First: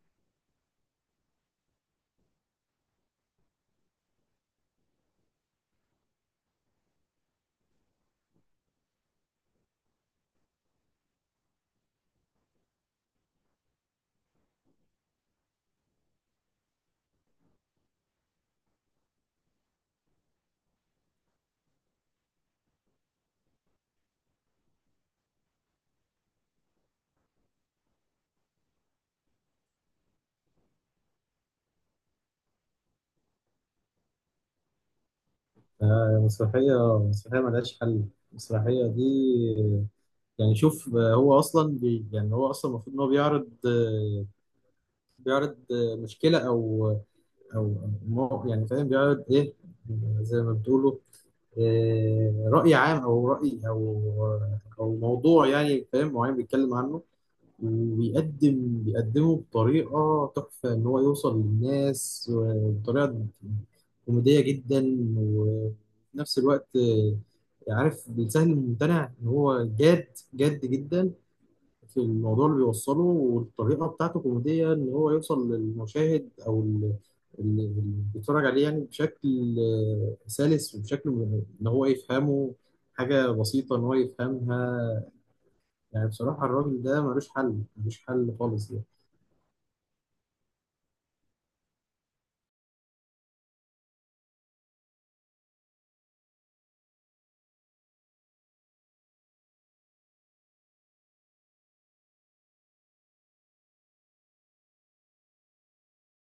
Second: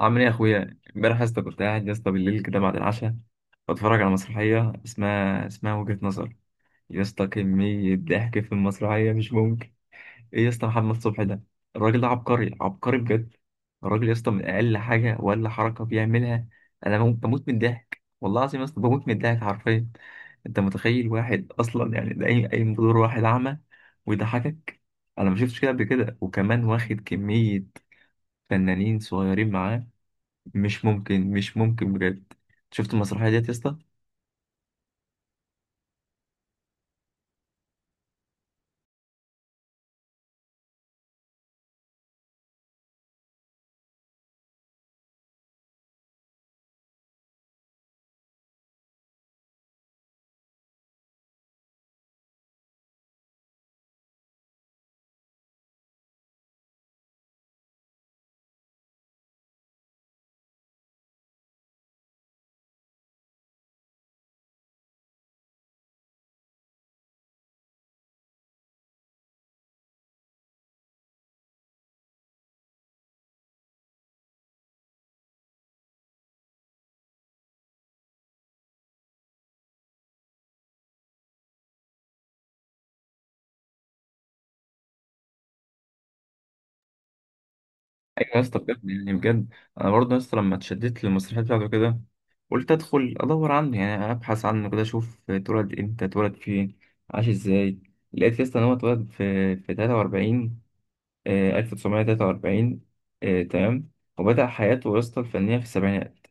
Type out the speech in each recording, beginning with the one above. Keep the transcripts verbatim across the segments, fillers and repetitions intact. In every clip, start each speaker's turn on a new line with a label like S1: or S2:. S1: عامل ايه يا اخويا؟ امبارح يا اسطى كنت قاعد يا اسطى بالليل كده بعد العشاء بتفرج على مسرحيه اسمها اسمها وجهة نظر. يا اسطى، كميه ضحك في المسرحيه مش ممكن. ايه يا اسطى محمد صبحي ده؟ الراجل ده عبقري، عبقري بجد. الراجل يا اسطى من اقل حاجه ولا حركه بيعملها، انا بموت، بموت من الضحك. والله العظيم يا اسطى بموت من الضحك حرفيا. انت متخيل واحد اصلا، يعني ده اي اي بدور واحد اعمى ويضحكك؟ انا ما شفتش كده قبل كده، وكمان واخد كميه فنانين صغيرين معاه. مش ممكن، مش ممكن بجد. شفت المسرحية ديت يا اسطى؟
S2: آه، مسرحية مسرحية ملهاش حل. المسرحية دي. يعني شوف، آه، هو أصلا بي يعني هو أصلا المفروض إن هو بيعرض آه، بيعرض آه، مشكلة أو أو مو- يعني فاهم بيعرض إيه، زي ما بتقولوا، آه، رأي عام أو رأي أو أو موضوع يعني فاهم معين بيتكلم عنه، وبيقدم بيقدمه بطريقة تحفة إن هو يوصل للناس و- بطريقة كوميدية جدا، وفي نفس الوقت آه، عارف بيسهل الممتنع، إن هو جاد جاد جدا في الموضوع اللي بيوصله، والطريقة بتاعته كوميدية إن هو يوصل للمشاهد أو ال- ال- اللي بيتفرج عليه يعني بشكل آه، سلس وبشكل م- إن هو يفهمه حاجة بسيطة إن هو يفهمها. يعني بصراحة الراجل ده ملوش حل، ملوش
S1: ايوه
S2: حل
S1: يا اسطى،
S2: خالص يعني.
S1: بجد يعني بجد. انا برضه يا اسطى لما اتشددت للمسرحية بتاعته كده قلت ادخل ادور عنه، يعني ابحث عنه كده، اشوف اتولد امتى، اتولد فين، عاش ازاي. لقيت يا اسطى ان هو اتولد في في تلاتة وأربعين، آه ألف وتسعمية وثلاثة وأربعين. آه تمام. وبدأ حياته يا اسطى الفنية في السبعينات.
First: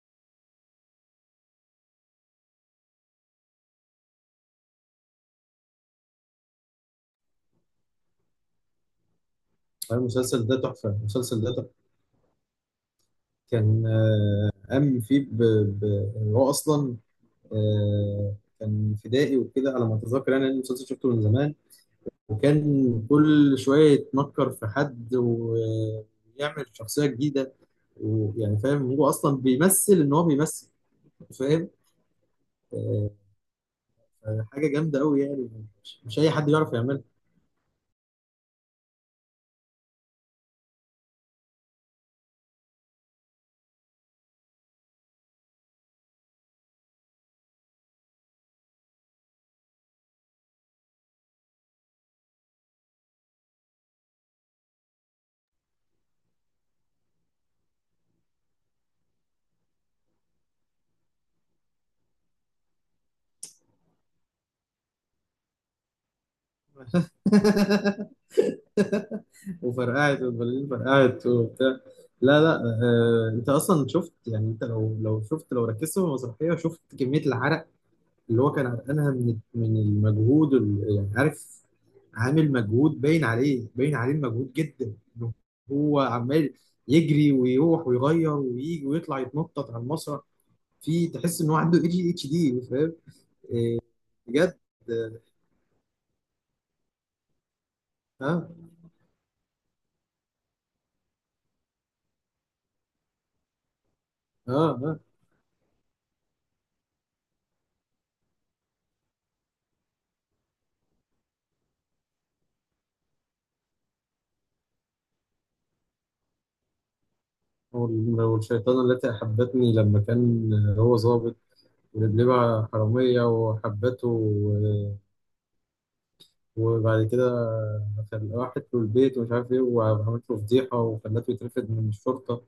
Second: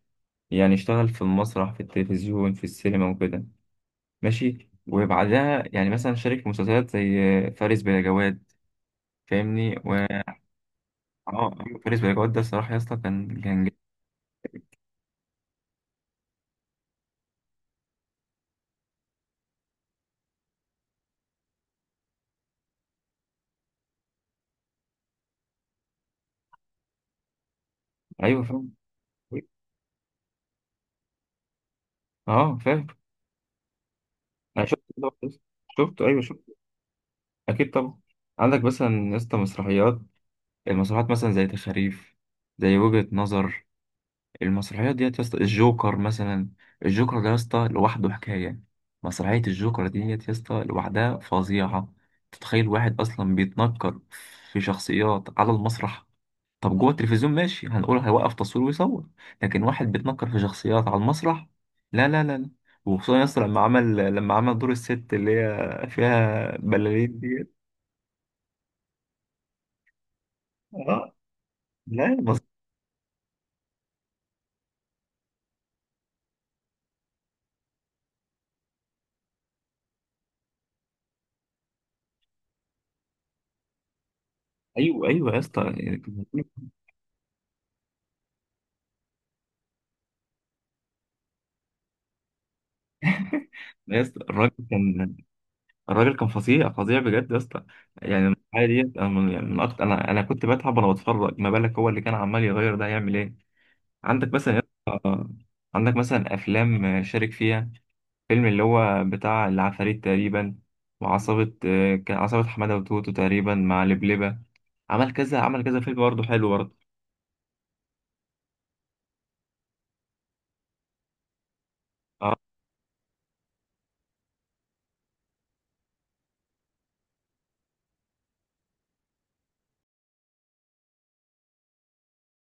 S1: يعني اشتغل في المسرح، في التلفزيون، في السينما وكده. ماشي. وبعدها يعني مثلا شارك في مسلسلات زي آه، فارس بلا جواد. فاهمني؟
S2: المسلسل ده تحفة، المسلسل ده
S1: اه
S2: تحفة.
S1: ايوه، فارس بيجوت ده الصراحه يا اسطى كان كان جامد.
S2: كان آه، قام فيه ب... ب... يعني هو أصلا آه، كان فدائي وكده على ما أتذكر، يعني أنا المسلسل شفته من زمان، وكان كل شوية يتنكر في حد ويعمل شخصية جديدة،
S1: ايوه
S2: ويعني
S1: فاهم.
S2: فاهم هو أصلا بيمثل إن هو بيمثل، فاهم.
S1: اه فاهم.
S2: آه،
S1: انا
S2: حاجة
S1: شفت
S2: جامدة
S1: كده
S2: أوي
S1: بس.
S2: يعني. مش
S1: شفته،
S2: مش
S1: ايوه
S2: أي حد
S1: شفته.
S2: يعرف يعملها.
S1: اكيد طبعا. عندك مثلا يا اسطى مسرحيات، المسرحيات مثلا زي تخاريف، زي وجهة نظر. المسرحيات ديت يا اسطى، الجوكر مثلا. الجوكر ده يا اسطى لوحده حكايه. مسرحيه الجوكر ديت يا اسطى لوحدها فظيعه. تتخيل واحد اصلا بيتنكر في شخصيات على المسرح؟ طب جوه التلفزيون ماشي، هنقول هيوقف تصوير ويصور، لكن واحد بيتنكر في شخصيات على المسرح، لا لا لا لا. وخصوصا ياسر لما عمل لما عمل دور الست اللي هي فيها بلالين ديت.
S2: وفرقعت، والبلالين
S1: اه.
S2: فرقعت وبتاع.
S1: لا
S2: لا،
S1: بس.
S2: لا، آه انت اصلا شفت، يعني انت لو لو شفت، لو ركزت في المسرحيه شفت كميه العرق اللي هو كان عرقانها من من المجهود، ال- يعني عارف، عامل مجهود باين عليه، باين عليه المجهود جدا،
S1: ايوه
S2: إنه
S1: ايوه يا اسطى،
S2: هو
S1: يعني كنت بقولك،
S2: عمال يجري ويروح ويغير ويجي ويطلع يتنطط على المسرح، في تحس ان هو عنده اي جي اتش دي، فاهم.
S1: يا اسطى الراجل
S2: بجد.
S1: كان، الراجل كان فظيع، فظيع بجد يا اسطى. يعني
S2: اه،
S1: الحاجه ديت انا من يعني من أكتر، انا انا كنت بتعب وانا بتفرج، ما بالك هو اللي كان عمال يغير ده هيعمل ايه. عندك
S2: اه،
S1: مثلا يا
S2: اه.
S1: اسطى، عندك مثلا افلام شارك فيها، فيلم اللي هو بتاع العفاريت تقريبا، وعصابة آه، كان عصابة حمادة وتوتو تقريبا مع لبلبة. عمل كذا، عمل كذا فيلم برضه، حلو برضه.
S2: والشيطانه التي احبتني، لما كان هو ظابط
S1: اه
S2: بلبة حرامية وحبته و- وبعد كده خل- راحت له البيت ومش عارف إيه، وعملت له فضيحة وخلته يترفد من الشرطة،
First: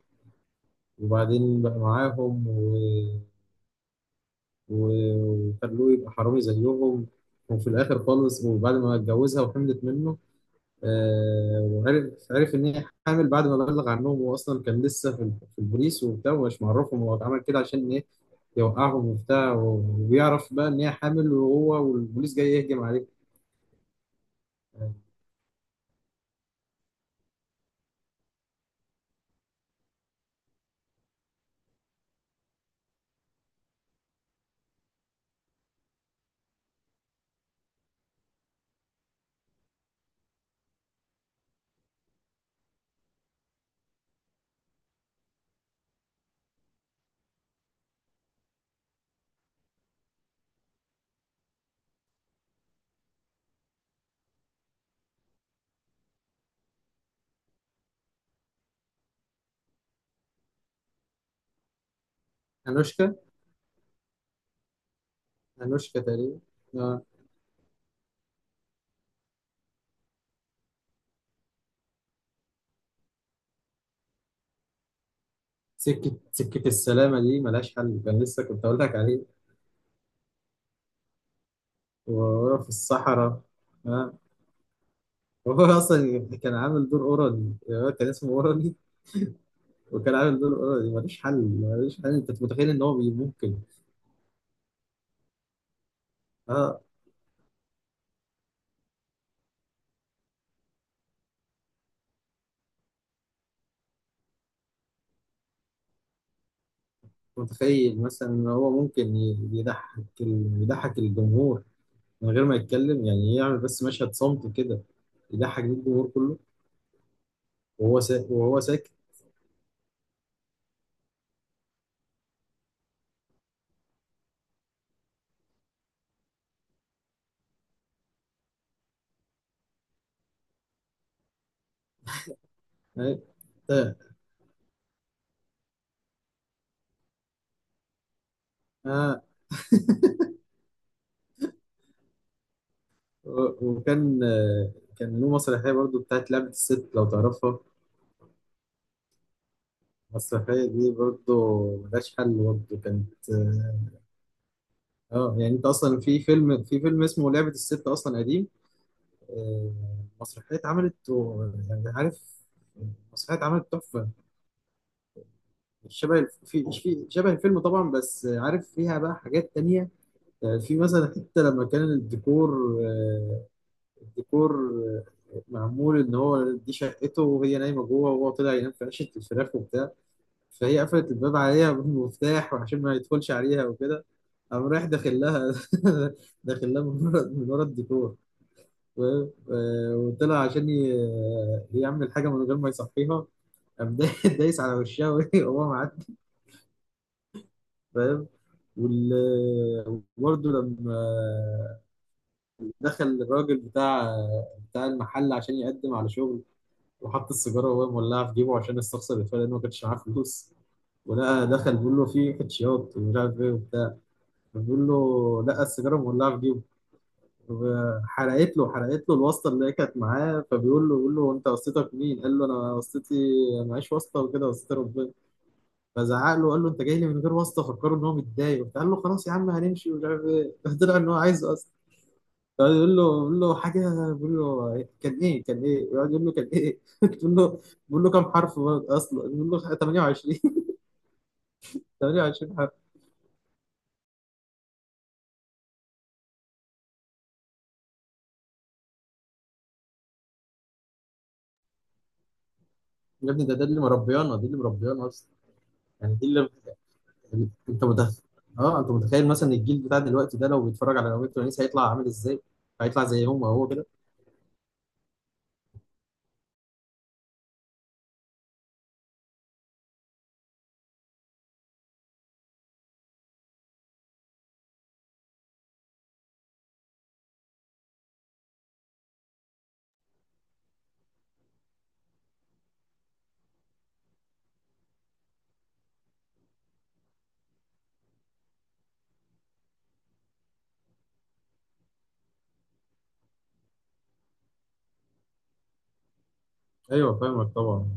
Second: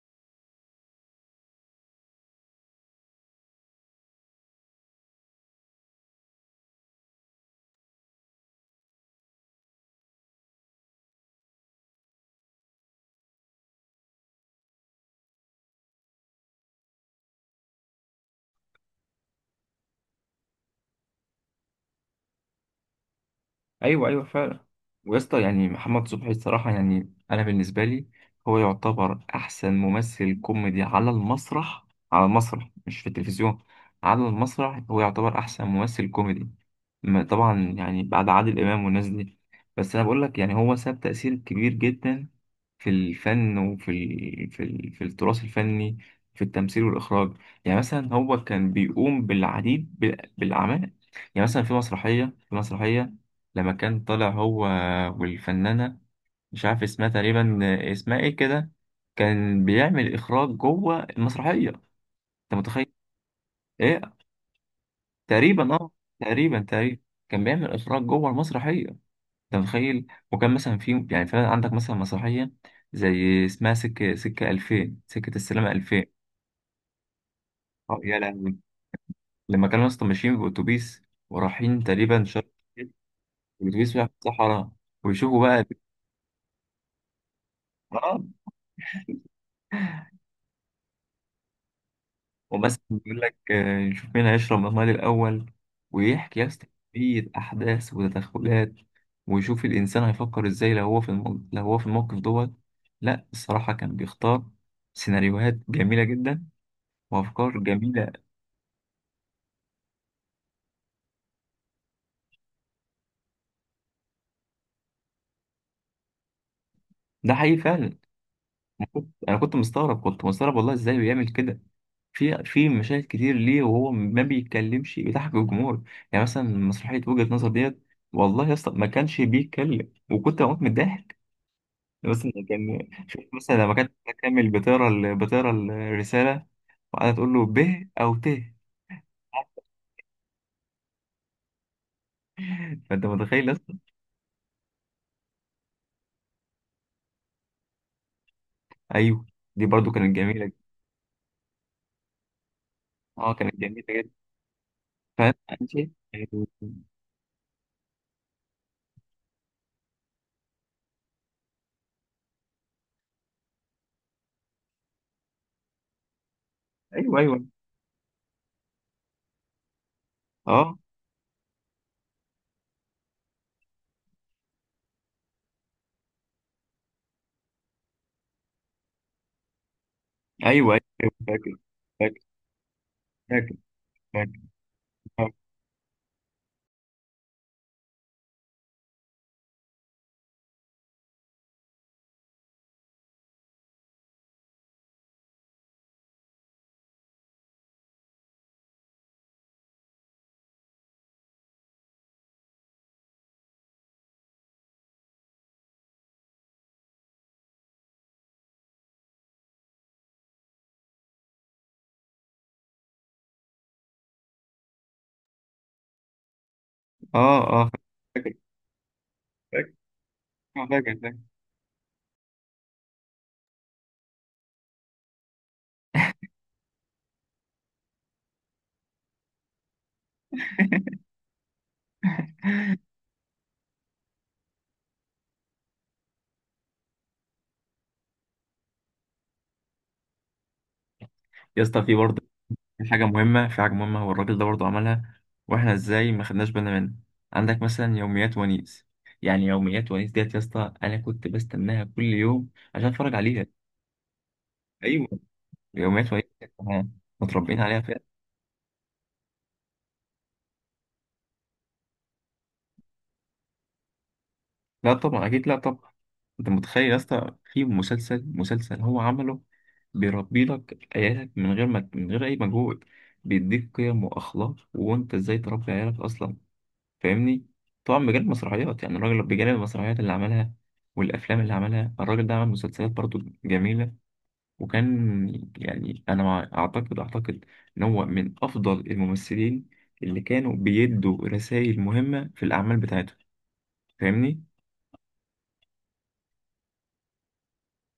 S2: وبعدين بقى معاهم و- و- وخلوه يبقى حرامي زيهم، وفي الآخر خالص، وبعد ما اتجوزها وحملت منه، آه، وعرف عرف إن هي حامل. بعد ما بلغ عنهم، هو أصلا كان لسه في ال- في البوليس وبتاع، ومش معرفهم هو اتعمل كده عشان إيه، يوقعهم وبتاع، وبيعرف بقى ان هي حامل وهو والبوليس جاي يهجم عليه.
S1: ايوه، ايوه فعلا. ويا اسطى يعني محمد صبحي الصراحة، يعني انا بالنسبة لي هو يعتبر احسن ممثل كوميدي على المسرح. على المسرح مش في التلفزيون، على المسرح هو يعتبر احسن ممثل كوميدي. ما- طبعا يعني بعد عادل امام والناس دي. بس انا بقول لك يعني هو ساب تأثير كبير جدا في الفن، وفي ال... في ال... في التراث الفني، في التمثيل والإخراج. يعني مثلا هو كان بيقوم بالعديد بال- بالأعمال. يعني مثلا في مسرحية في مسرحية لما كان طالع هو والفنانة، مش عارف اسمها تقريبا، اسمها ايه كده، كان بيعمل إخراج جوه المسرحية، أنت متخيل؟
S2: أنوشكا،
S1: ايه، تقريبا اه،
S2: أنوشكا تقريبا.
S1: تقريبا تقريبا.
S2: آه.
S1: كان بيعمل إخراج جوه المسرحية، انت متخيل؟ وكان مثلا في، يعني فعلا عندك مثلا مسرحيه زي اسمها سكه سكه ألفين، سكه السلامه ألفين.
S2: سكة سكة السلامة دي ملهاش
S1: اه
S2: حل،
S1: يا
S2: كان لسه
S1: لهوي!
S2: كنت أقول لك عليه،
S1: لما كانوا اصلا ماشيين باوتوبيس، ورايحين تقريبا شرق،
S2: وهو في الصحراء.
S1: الاتوبيس رايح
S2: آه.
S1: في الصحراء ويشوفوا بقى.
S2: وهو أصلا كان عامل دور أورالي، آه، كان
S1: اه.
S2: اسمه أورالي، وكان عامل دور أورالي ملوش حل، ملوش حل. أنت متخيل
S1: ومثلا
S2: إن هو بي-
S1: بيقول لك
S2: ممكن،
S1: آه، نشوف مين هيشرب المال الاول. ويحكي يا اسطى
S2: آه
S1: كمية احداث وتدخلات، ويشوف الانسان هيفكر ازاي لو هو في المو... لو هو في الموقف دوت. لا الصراحه كان بيختار سيناريوهات جميله جدا، وافكار
S2: متخيل
S1: جميله.
S2: مثلا إن هو ممكن ي- يضحك ال- يضحك الجمهور من غير ما يتكلم، يعني يعمل بس مشهد صمت كده، يضحك بيه الجمهور كله،
S1: ده حقيقي فعلا.
S2: وهو سا... وهو
S1: أنا
S2: ساكت.
S1: كنت أنا كنت مستغرب، كنت مستغرب، والله ازاي بيعمل كده. في في مشاهد كتير ليه وهو ما بيتكلمش بيضحك الجمهور. يعني مثلا مسرحية وجهة نظر ديت، والله يا اسطى ما كانش بيتكلم وكنت بموت من الضحك. مثلا كان شوف مثلا لما كانت كامل بتقرا ال- بتقرا الرسالة وقعدت تقول له ب أو ت،
S2: آه.
S1: فأنت متخيل يا اسطى؟
S2: وكان آه، كان له مسرحية برضو بتاعت لعبة الست، لو تعرفها،
S1: أيوه، دي برضو كانت جميلة جدا.
S2: المسرحية دي برضو ملهاش حل، برضو كانت.
S1: أه كانت جميلة جدا.
S2: اه،
S1: فأنت
S2: يعني انت
S1: أنت-
S2: اصلا في
S1: أيوه.
S2: فيلم، في فيلم اسمه لعبة الست اصلا قديم، آه، مسرحية اتعملت و- يعني عارف، مسرحية اتعملت تحفة، مش شبه الف- في مش في شبه
S1: أيوه،
S2: الفيلم طبعا، بس عارف فيها بقى حاجات تانية. آه، في
S1: أه
S2: مثلا حتة لما كان الديكور آه، الديكور معمول ان هو دي شقته، وهي نايمه جوه، وهو طلع ينام في عشه الفراخ وبتاع،
S1: أيوه،
S2: فهي قفلت
S1: أيوه
S2: الباب
S1: فاكر،
S2: عليها
S1: فاكر،
S2: بالمفتاح وعشان ما يدخلش عليها وكده،
S1: فاكر.
S2: قام رايح داخل لها. داخل لها من ورا من ورا الديكور، و- وطلع عشان ي- يعمل حاجه من غير ما يصحيها، قام دا- دايس على وشها وهي- وهو معدي، فاهم. وال- وبرضه لما دخل الراجل بتاع بتاع المحل عشان يقدم على شغل، وحط السيجاره وهو مولعه في جيبه عشان يستخسر الفرق لانه ما كانش معاه فلوس، ولقى دخل بيقول له في كاتشيات ومش عارف ايه وبتاع، فبيقول له لقى السيجاره مولعه في جيبه،
S1: اه اه فاكر،
S2: حرقت له، حرقت له الواسطه اللي
S1: فاكر.
S2: هي كانت معاه،
S1: آه،
S2: فبيقول
S1: فاكر
S2: له بيقول
S1: فاكر.
S2: له انت واسطتك مين؟ قال له انا واسطتي معيش واسطه وكده، واسطتي ربنا، فزعق له، قال له انت جاي لي من غير واسطه، فكره ان هو متضايق وبتاع. قال له خلاص يا عم هنمشي ومش عارف ايه، طلع ان هو عايز واسطه، يقعد يقول له يقول له حاجه، بيقول له كان ايه، كان ايه، يقعد يقول له كان ايه، بيقول له بيقول له كام حرف اصلا، بيقول له ثمانية وعشرين،
S1: يا اسطى في برضه،
S2: تمانية وعشرين حرف.
S1: في حاجة مهمة، في حاجة مهمة هو الراجل ده برضه عملها، واحنا ازاي ما خدناش بالنا منها. عندك مثلا يوميات ونيس. يعني يوميات ونيس ديت يا اسطى انا كنت بستناها كل يوم عشان اتفرج
S2: يا ابني،
S1: عليها.
S2: ده ده اللي مربيانا، دي اللي
S1: ايوه،
S2: مربيانا اصلا.
S1: يوميات
S2: يعني
S1: ونيس،
S2: دي اللي
S1: إحنا
S2: اللي-
S1: متربيين عليها
S2: انت
S1: فعلا.
S2: متخيل. اه انت متخيل مثلا الجيل بتاع دلوقتي ده لو بيتفرج على نوادي تونس هيطلع عامل ازاي، هيطلع زيهم وهو كده.
S1: لا طبعا، اكيد لا طبعا. انت متخيل يا اسطى في مسلسل، مسلسل هو عمله بيربي لك عيالك، من غير ما من غير اي مجهود، بيديك قيم واخلاق وانت ازاي تربي عيالك اصلا، فاهمني؟ طبعا بجانب المسرحيات، يعني الراجل بجانب المسرحيات اللي عملها والافلام اللي عملها، الراجل ده عمل مسلسلات برضو جميله. وكان يعني انا مع- اعتقد اعتقد ان هو من افضل الممثلين اللي كانوا بيدوا رسائل مهمه في الاعمال بتاعتهم، فاهمني؟
S2: ايوه فاهمك طبعا،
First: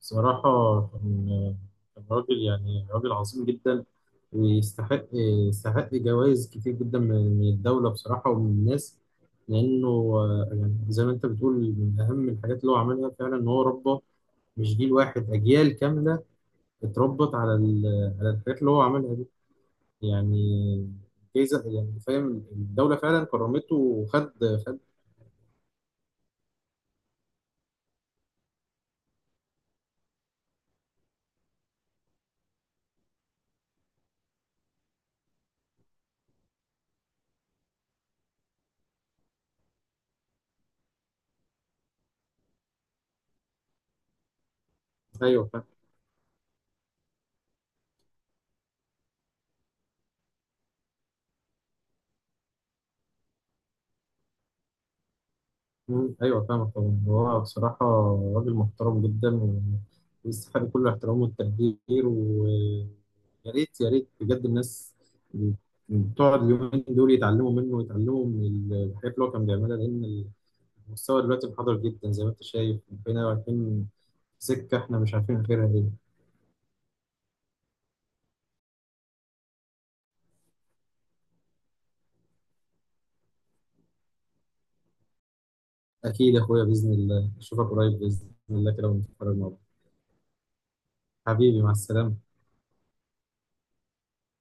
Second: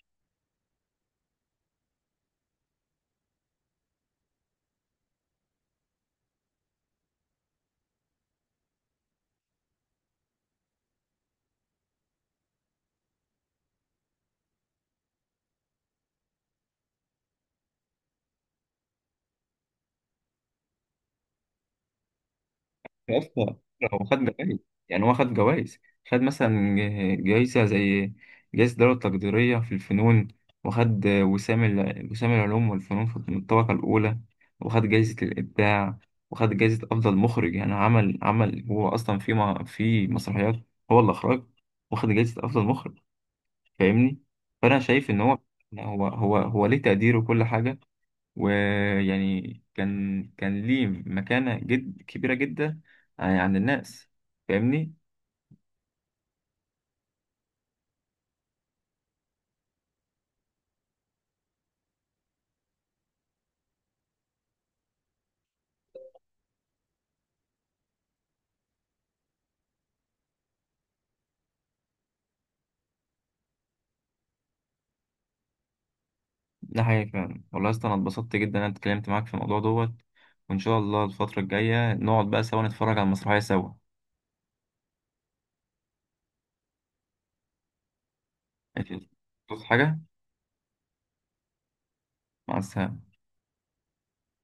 S2: بصراحه كان كان راجل يعني، راجل عظيم جدا، ويستحق يستحق جوائز كتير جدا من من الدولة بصراحة، ومن الناس، لأنه آه، يعني زي ما أنت بتقول، من أهم الحاجات اللي هو عملها فعلا إن هو ربى مش جيل واحد، أجيال كاملة اتربت على ال- على الحاجات اللي هو عملها دي، يعني جايزة، يعني فاهم، الدولة
S1: يا
S2: فعلا
S1: اسطى
S2: كرمته
S1: هو خد
S2: وخد.
S1: جوائز،
S2: خد.
S1: يعني هو خد جوائز. خد مثلا ج- جايزة زي جايزة الدولة التقديرية في الفنون، وخد وسام ال- وسام العلوم والفنون في الطبقة الأولى، وخد جايزة الإبداع، وخد جايزة أفضل مخرج. يعني عمل عمل هو أصلا في ما في مسرحيات هو اللي أخرج، واخد جايزة أفضل مخرج، فاهمني؟ فأنا شايف إن هو
S2: أيوه.
S1: هو هو هو ليه تقدير وكل حاجة. ويعني كان كان ليه مكانة جد كبيرة جدا يعني عند الناس، فاهمني؟
S2: مم. ايوه فاهمك طبعا. هو بصراحه راجل محترم جدا و- ويستحق كل الاحترام والتقدير، ويا ريت، يا ريت بجد الناس تقعد اليومين دول يتعلموا منه، ويتعلموا من الحاجات اللي هو كان بيعملها، لان المستوى دلوقتي انحدر جدا، زي ما انت شايف بقينا رايحين في سكه احنا مش عارفين غيرها ايه.
S1: ده حقيقي فعلا. والله يا اسطى انا اتبسطت جدا ان انا اتكلمت معاك في الموضوع دوت، وان شاء الله الفترة الجاية نقعد بقى سوا نتفرج على المسرحية سوا.
S2: اكيد يا اخويا، باذن الله اشوفك قريب باذن الله كده،
S1: ماشي.
S2: ونتفرج مع بعض.
S1: تقصد حاجة؟
S2: حبيبي مع السلامه.
S1: مع السلامة.